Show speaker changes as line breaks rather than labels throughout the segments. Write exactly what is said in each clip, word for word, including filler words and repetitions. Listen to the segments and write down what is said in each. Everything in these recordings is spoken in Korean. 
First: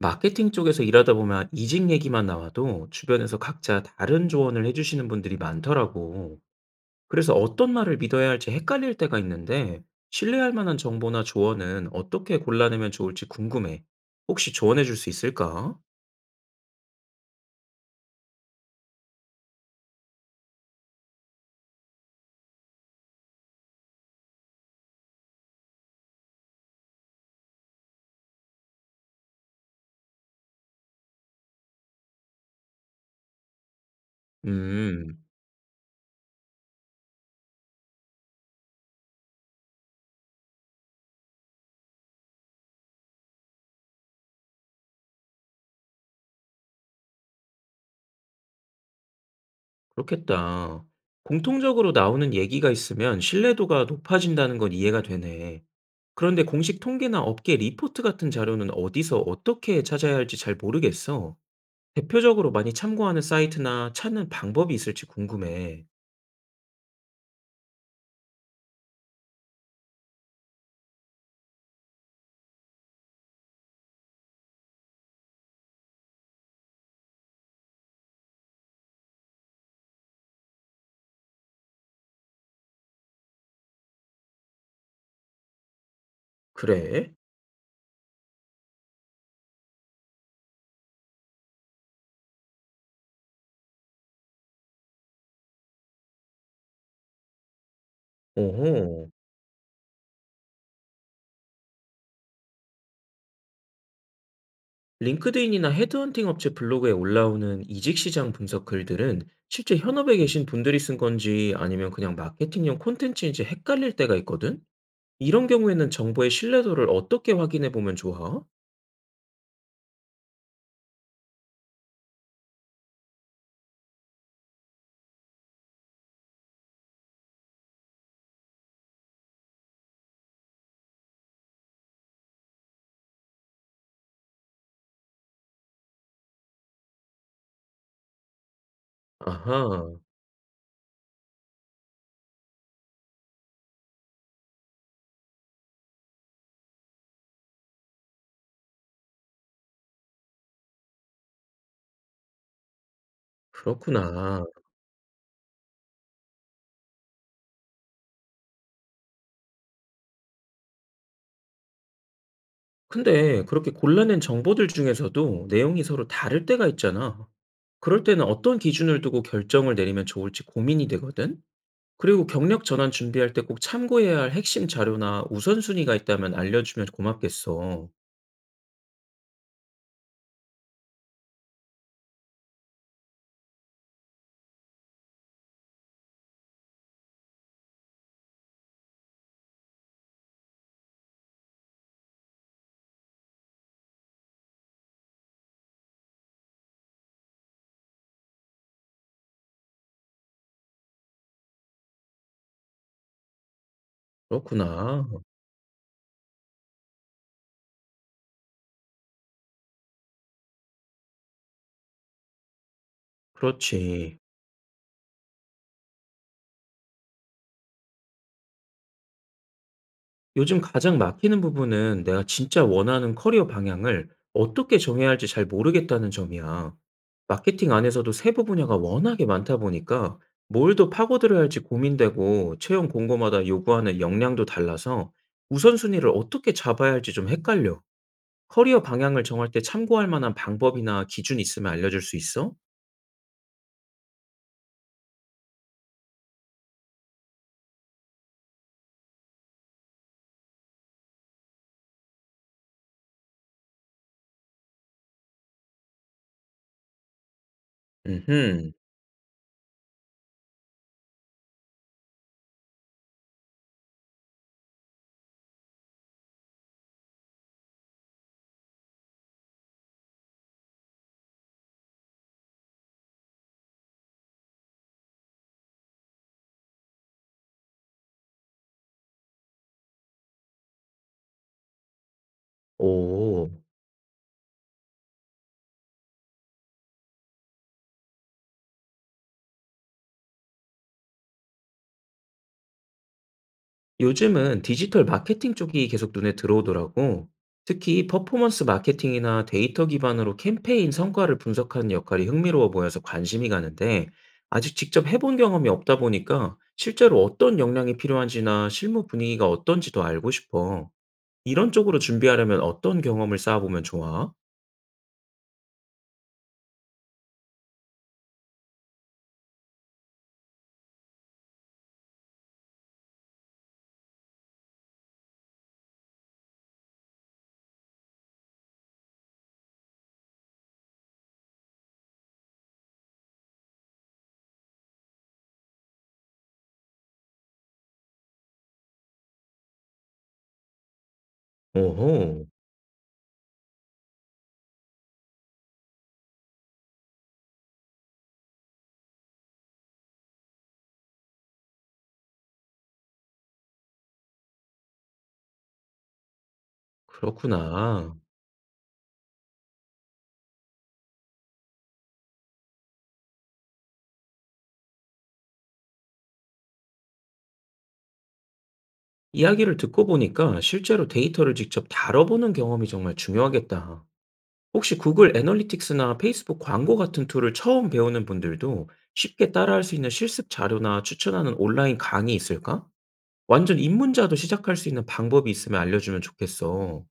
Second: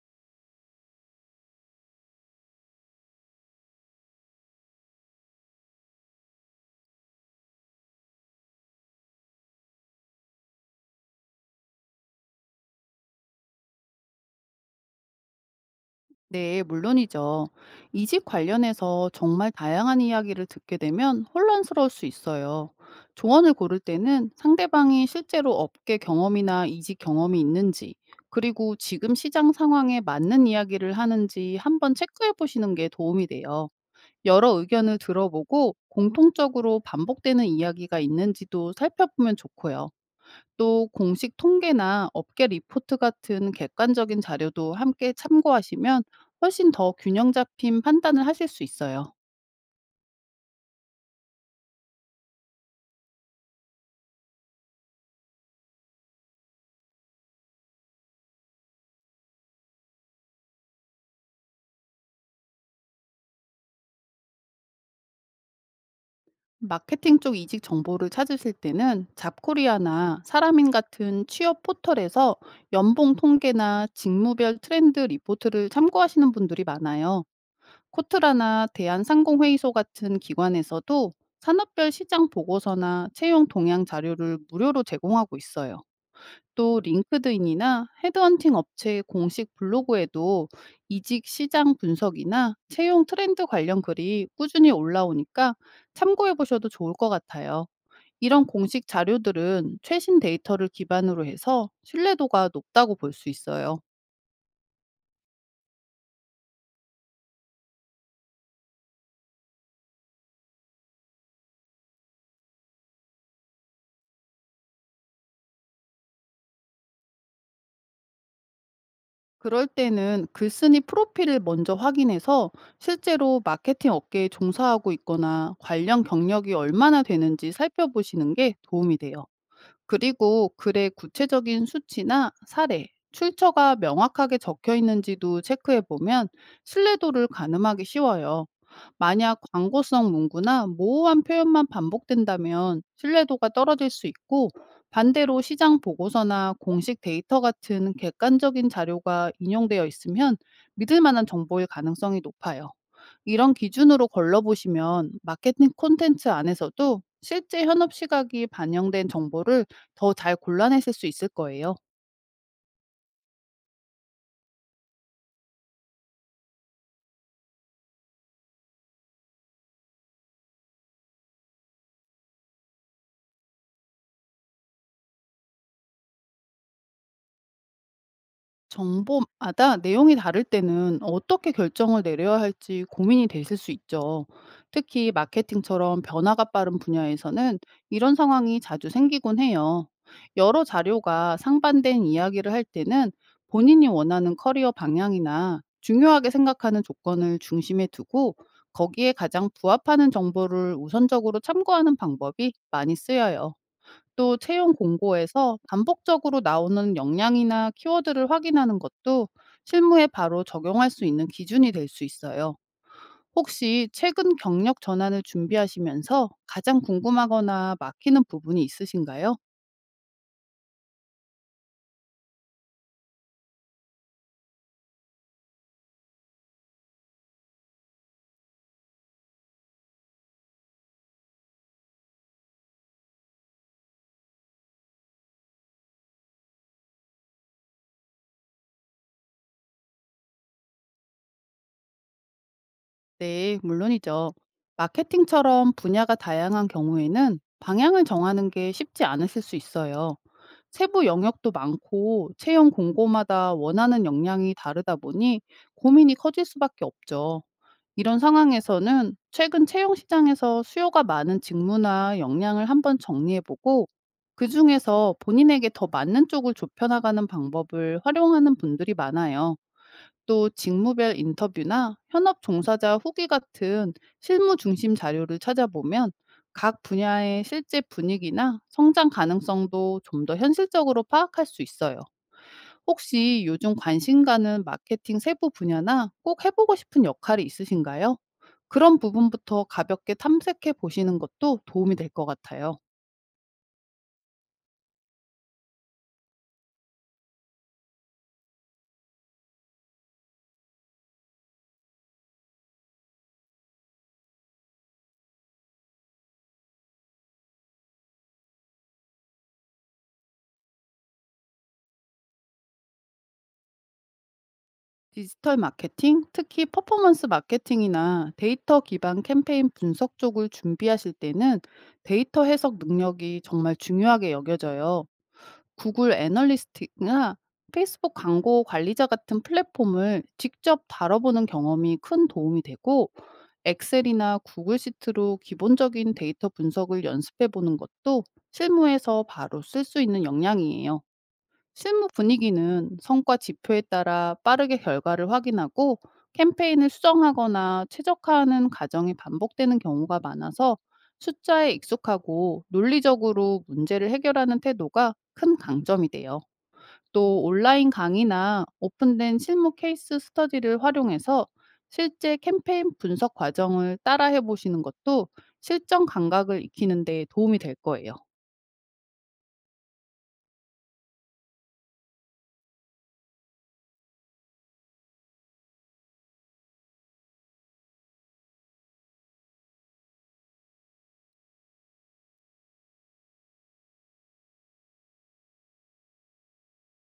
마케팅 쪽에서 일하다 보면 이직 얘기만 나와도 주변에서 각자 다른 조언을 해주시는 분들이 많더라고. 그래서 어떤 말을 믿어야 할지 헷갈릴 때가 있는데, 신뢰할 만한 정보나 조언은 어떻게 골라내면 좋을지 궁금해. 혹시 조언해 줄 수 있을까?
네, 물론이죠. 이직 관련해서 정말 다양한 이야기를 듣게 되면 혼란스러울 수 있어요. 조언을 고를 때는 상대방이 실제로 업계 경험이나 이직 경험이 있는지, 그리고 지금 시장 상황에 맞는 이야기를 하는지 한번 체크해 보시는 게 도움이 돼요. 여러 의견을
음,
들어보고 공통적으로 반복되는 이야기가 있는지도 살펴보면 좋고요. 또 공식 통계나 업계 리포트 같은 객관적인 자료도 함께 참고하시면 훨씬 더 균형 잡힌 판단을 하실 수 있어요.
그렇겠다. 공통적으로 나오는 얘기가 있으면 신뢰도가 높아진다는 건 이해가 되네. 그런데 공식 통계나 업계 리포트 같은 자료는 어디서 어떻게 찾아야 할지 잘 모르겠어. 대표적으로 많이 참고하는 사이트나 찾는 방법이 있을지 궁금해.
마케팅 쪽 이직 정보를 찾으실 때는 잡코리아나 사람인 같은 취업 포털에서 연봉 통계나 직무별 트렌드 리포트를 참고하시는 분들이 많아요. 코트라나 대한상공회의소 같은 기관에서도 산업별 시장 보고서나 채용 동향 자료를 무료로 제공하고 있어요. 또
그래?
링크드인이나 헤드헌팅 업체의 공식 블로그에도 이직 시장 분석이나 채용 트렌드 관련 글이 꾸준히 올라오니까 참고해 보셔도 좋을 것 같아요. 이런 공식
오호.
자료들은 최신 데이터를 기반으로 해서 신뢰도가 높다고 볼 수 있어요.
링크드인이나 헤드헌팅 업체 블로그에 올라오는 이직 시장 분석 글들은 실제 현업에 계신 분들이 쓴 건지 아니면 그냥 마케팅용 콘텐츠인지 헷갈릴 때가 있거든? 이런 경우에는 정보의 신뢰도를 어떻게 확인해 보면 좋아?
그럴 때는 글쓴이 프로필을 먼저 확인해서 실제로 마케팅 업계에 종사하고 있거나 관련 경력이 얼마나 되는지 살펴보시는 게 도움이 돼요. 그리고 글의 구체적인 수치나 사례, 출처가 명확하게 적혀 있는지도 체크해 보면 신뢰도를 가늠하기 쉬워요. 만약
아하,
광고성 문구나 모호한 표현만 반복된다면 신뢰도가 떨어질 수 있고, 반대로 시장 보고서나 공식 데이터 같은 객관적인 자료가 인용되어 있으면 믿을 만한 정보일 가능성이 높아요. 이런 기준으로
그렇구나.
걸러보시면 마케팅 콘텐츠 안에서도 실제 현업 시각이 반영된 정보를 더 잘 골라냈을 수 있을 거예요.
근데 그렇게 골라낸 정보들 중에서도 내용이 서로 다를 때가 있잖아. 그럴 때는 어떤 기준을 두고 결정을 내리면 좋을지 고민이 되거든? 그리고 경력 전환 준비할 때 꼭 참고해야 할 핵심 자료나 우선순위가 있다면 알려주면 고맙겠어.
정보마다 내용이 다를 때는 어떻게 결정을 내려야 할지 고민이 되실 수 있죠. 특히 마케팅처럼 변화가 빠른 분야에서는 이런 상황이 자주 생기곤 해요. 여러 자료가 상반된 이야기를 할 때는 본인이 원하는 커리어 방향이나 중요하게 생각하는 조건을 중심에 두고, 거기에 가장 부합하는 정보를 우선적으로 참고하는 방법이 많이 쓰여요. 또 채용
그렇구나.
공고에서 반복적으로 나오는 역량이나 키워드를 확인하는 것도 실무에 바로 적용할 수 있는 기준이 될 수 있어요.
그렇지.
혹시 최근 경력 전환을 준비하시면서 가장 궁금하거나 막히는 부분이 있으신가요?
요즘 가장 막히는 부분은 내가 진짜 원하는 커리어 방향을 어떻게 정해야 할지 잘 모르겠다는 점이야. 마케팅 안에서도 세부 분야가 워낙에 많다 보니까 뭘 더 파고들어야 할지 고민되고 채용 공고마다 요구하는 역량도 달라서 우선순위를 어떻게 잡아야 할지 좀 헷갈려. 커리어 방향을 정할 때 참고할 만한 방법이나 기준이 있으면 알려줄 수 있어?
네, 물론이죠. 마케팅처럼 분야가 다양한 경우에는 방향을 정하는 게 쉽지 않으실 수 있어요. 세부 영역도 많고 채용 공고마다 원하는 역량이 다르다 보니 고민이 커질 수밖에 없죠. 이런
음흠.
상황에서는 최근 채용 시장에서 수요가 많은 직무나 역량을 한번 정리해보고, 그 중에서 본인에게 더 맞는 쪽을 좁혀나가는 방법을 활용하는 분들이 많아요. 또 직무별 인터뷰나 현업 종사자 후기 같은 실무 중심 자료를 찾아보면 각 분야의 실제 분위기나 성장 가능성도 좀 더 현실적으로 파악할 수 있어요. 혹시
오,
요즘 관심 가는 마케팅 세부 분야나 꼭 해보고 싶은 역할이 있으신가요? 그런 부분부터 가볍게 탐색해 보시는 것도 도움이 될 것 같아요.
요즘은 디지털 마케팅 쪽이 계속 눈에 들어오더라고. 특히 퍼포먼스 마케팅이나 데이터 기반으로 캠페인 성과를 분석하는 역할이 흥미로워 보여서 관심이 가는데, 아직 직접 해본 경험이 없다 보니까 실제로 어떤 역량이 필요한지나 실무 분위기가 어떤지도 알고 싶어. 이런 쪽으로 준비하려면 어떤 경험을 쌓아보면 좋아?
디지털 마케팅, 특히 퍼포먼스 마케팅이나 데이터 기반 캠페인 분석 쪽을 준비하실 때는 데이터 해석 능력이 정말 중요하게 여겨져요. 구글 애널리스트나 페이스북 광고 관리자 같은 플랫폼을 직접 다뤄보는 경험이 큰 도움이 되고, 엑셀이나 구글 시트로 기본적인 데이터 분석을 연습해 보는 것도 실무에서 바로 쓸 수 있는 역량이에요. 실무
오호,
분위기는 성과 지표에 따라 빠르게 결과를 확인하고 캠페인을 수정하거나 최적화하는 과정이 반복되는 경우가 많아서, 숫자에 익숙하고 논리적으로 문제를 해결하는 태도가 큰 강점이 돼요. 또 온라인
그렇구나.
강의나 오픈된 실무 케이스 스터디를 활용해서 실제 캠페인 분석 과정을 따라해 보시는 것도 실전 감각을 익히는 데 도움이 될 거예요.
이야기를 듣고 보니까 실제로 데이터를 직접 다뤄보는 경험이 정말 중요하겠다. 혹시 구글 애널리틱스나 페이스북 광고 같은 툴을 처음 배우는 분들도 쉽게 따라할 수 있는 실습 자료나 추천하는 온라인 강의 있을까? 완전 입문자도 시작할 수 있는 방법이 있으면 알려주면 좋겠어.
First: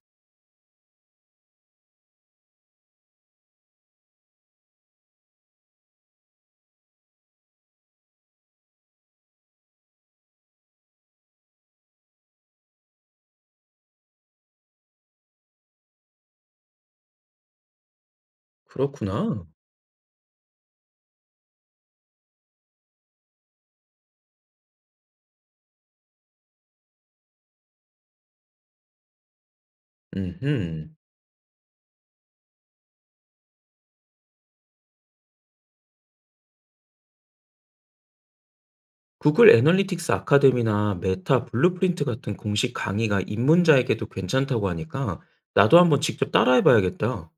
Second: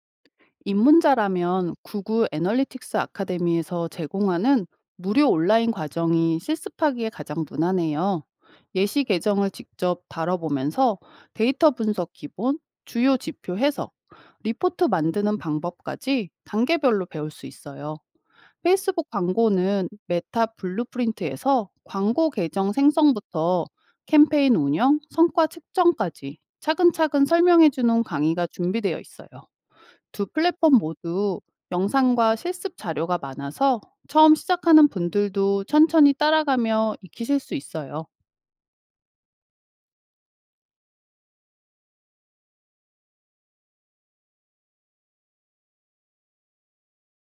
입문자라면 구글 애널리틱스 아카데미에서 제공하는 무료 온라인 과정이 실습하기에 가장 무난해요. 예시 계정을 직접 다뤄보면서 데이터 분석 기본, 주요 지표 해석, 리포트 만드는 방법까지 단계별로 배울 수 있어요. 페이스북
그렇구나.
광고는 메타 블루프린트에서 광고 계정 생성부터 캠페인 운영, 성과 측정까지 차근차근 설명해주는 강의가 준비되어 있어요. 두 플랫폼
음흠.
모두 영상과 실습 자료가 많아서 처음 시작하는 분들도 천천히 따라가며 익히실 수 있어요.
구글 애널리틱스 아카데미나 메타 블루프린트 같은 공식 강의가 입문자에게도 괜찮다고 하니까 나도 한번 직접 따라해봐야겠다.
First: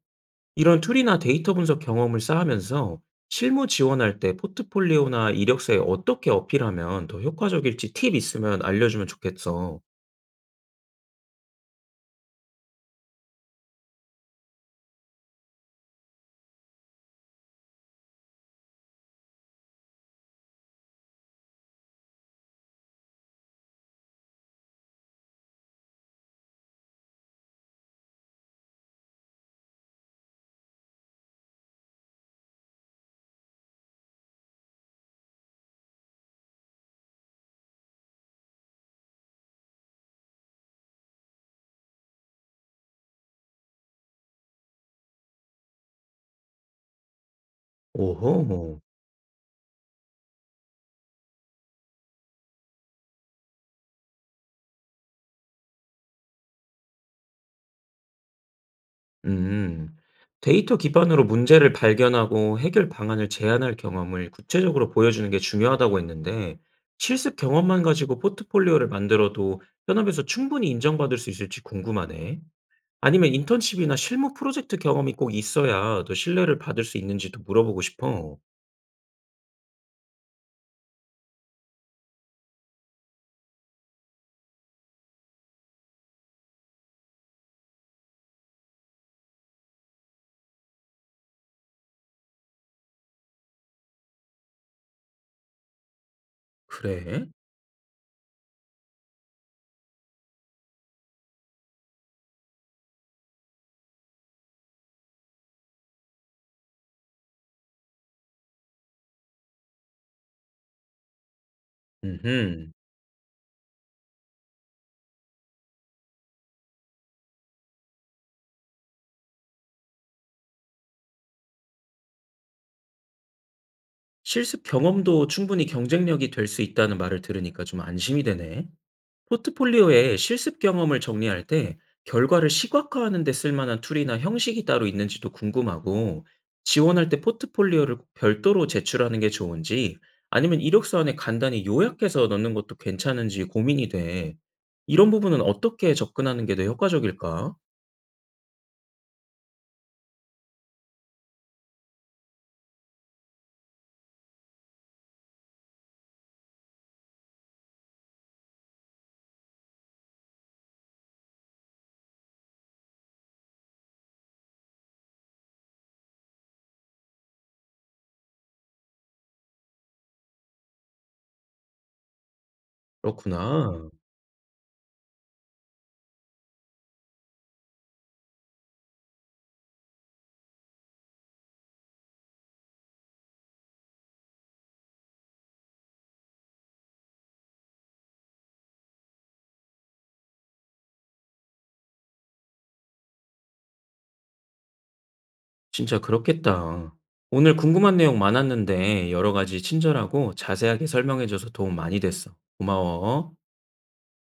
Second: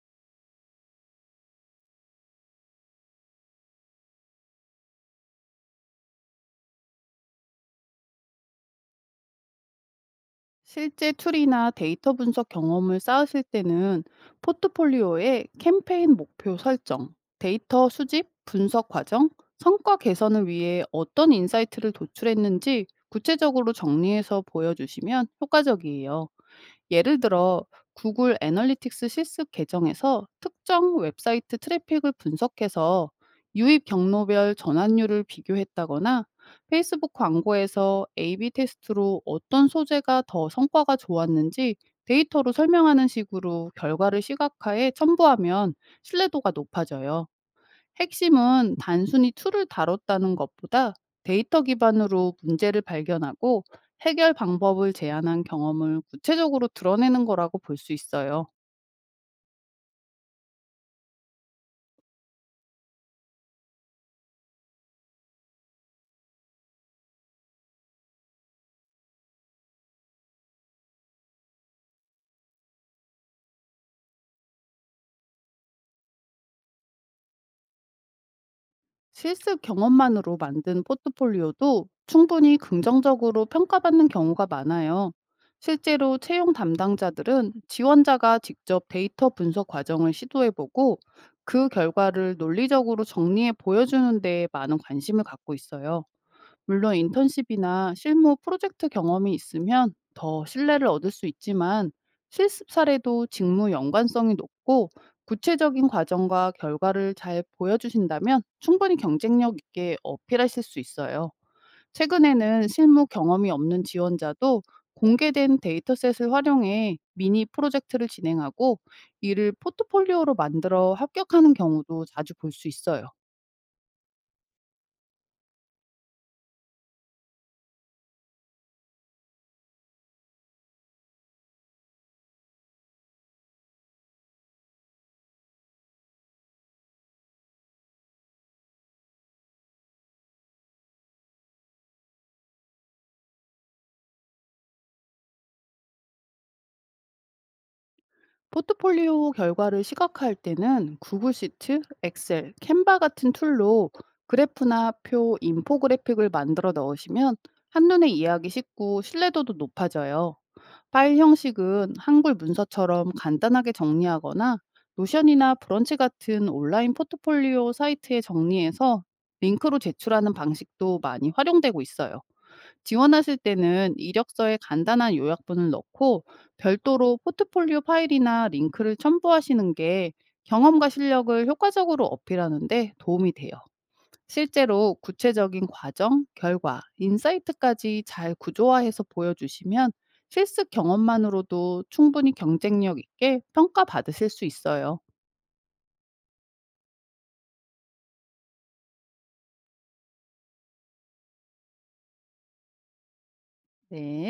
이런 툴이나 데이터 분석 경험을 쌓으면서 실무 지원할 때 포트폴리오나 이력서에 어떻게 어필하면 더 효과적일지 팁 있으면 알려주면 좋겠어.
실제 툴이나 데이터 분석 경험을 쌓으실 때는 포트폴리오에 캠페인 목표 설정, 데이터 수집, 분석 과정, 성과 개선을 위해 어떤 인사이트를 도출했는지 구체적으로 정리해서 보여주시면 효과적이에요. 예를 들어 구글 애널리틱스 실습 계정에서 특정 웹사이트 트래픽을 분석해서 유입 경로별 전환율을 비교했다거나, 페이스북 광고에서 에이 비 테스트로 어떤 소재가 더 성과가 좋았는지 데이터로 설명하는 식으로 결과를 시각화해 첨부하면 신뢰도가 높아져요.
오호.
핵심은
뭐.
단순히 툴을 다뤘다는 것보다 데이터 기반으로 문제를 발견하고 해결 방법을 제안한 경험을 구체적으로 드러내는 거라고 볼 수 있어요.
음. 데이터 기반으로 문제를 발견하고 해결 방안을 제안할 경험을 구체적으로 보여주는 게 중요하다고 했는데, 실습 경험만 가지고 포트폴리오를 만들어도 현업에서 충분히 인정받을 수 있을지 궁금하네. 아니면 인턴십이나 실무 프로젝트 경험이 꼭 있어야 더 신뢰를 받을 수 있는지도 물어보고 싶어.
실습 경험만으로 만든 포트폴리오도 충분히 긍정적으로 평가받는 경우가 많아요. 실제로 채용 담당자들은 지원자가 직접 데이터 분석 과정을 시도해보고 그 결과를 논리적으로 정리해 보여주는 데에 많은 관심을 갖고 있어요. 물론
그래?
인턴십이나 실무 프로젝트 경험이 있으면 더 신뢰를 얻을 수 있지만, 실습 사례도 직무 연관성이 높고 구체적인 과정과 결과를 잘 보여주신다면 충분히 경쟁력 있게 어필하실 수 있어요. 최근에는
음흠.
실무 경험이 없는 지원자도 공개된 데이터셋을 활용해 미니 프로젝트를 진행하고, 이를 포트폴리오로 만들어 합격하는 경우도 자주 볼 수 있어요.
실습 경험도 충분히 경쟁력이 될 수 있다는 말을 들으니까 좀 안심이 되네. 포트폴리오에 실습 경험을 정리할 때 결과를 시각화하는 데 쓸만한 툴이나 형식이 따로 있는지도 궁금하고, 지원할 때 포트폴리오를 꼭 별도로 제출하는 게 좋은지, 아니면 이력서 안에 간단히 요약해서 넣는 것도 괜찮은지 고민이 돼. 이런 부분은 어떻게 접근하는 게 더 효과적일까?
포트폴리오 결과를 시각화할 때는 구글 시트, 엑셀, 캔바 같은 툴로 그래프나 표, 인포그래픽을 만들어 넣으시면 한눈에 이해하기 쉽고 신뢰도도 높아져요. 파일 형식은 한글 문서처럼 간단하게 정리하거나 노션이나 브런치 같은 온라인 포트폴리오 사이트에 정리해서 링크로 제출하는 방식도 많이 활용되고 있어요. 지원하실
그렇구나.
때는 이력서에 간단한 요약분을 넣고 별도로 포트폴리오 파일이나 링크를 첨부하시는 게 경험과 실력을 효과적으로 어필하는데 도움이 돼요. 실제로 구체적인 과정, 결과, 인사이트까지 잘 구조화해서 보여주시면 실습 경험만으로도 충분히 경쟁력 있게 평가받으실 수 있어요.
진짜 그렇겠다. 오늘 궁금한 내용 많았는데 여러 가지 친절하고 자세하게 설명해줘서 도움 많이 됐어. 고마워.
네.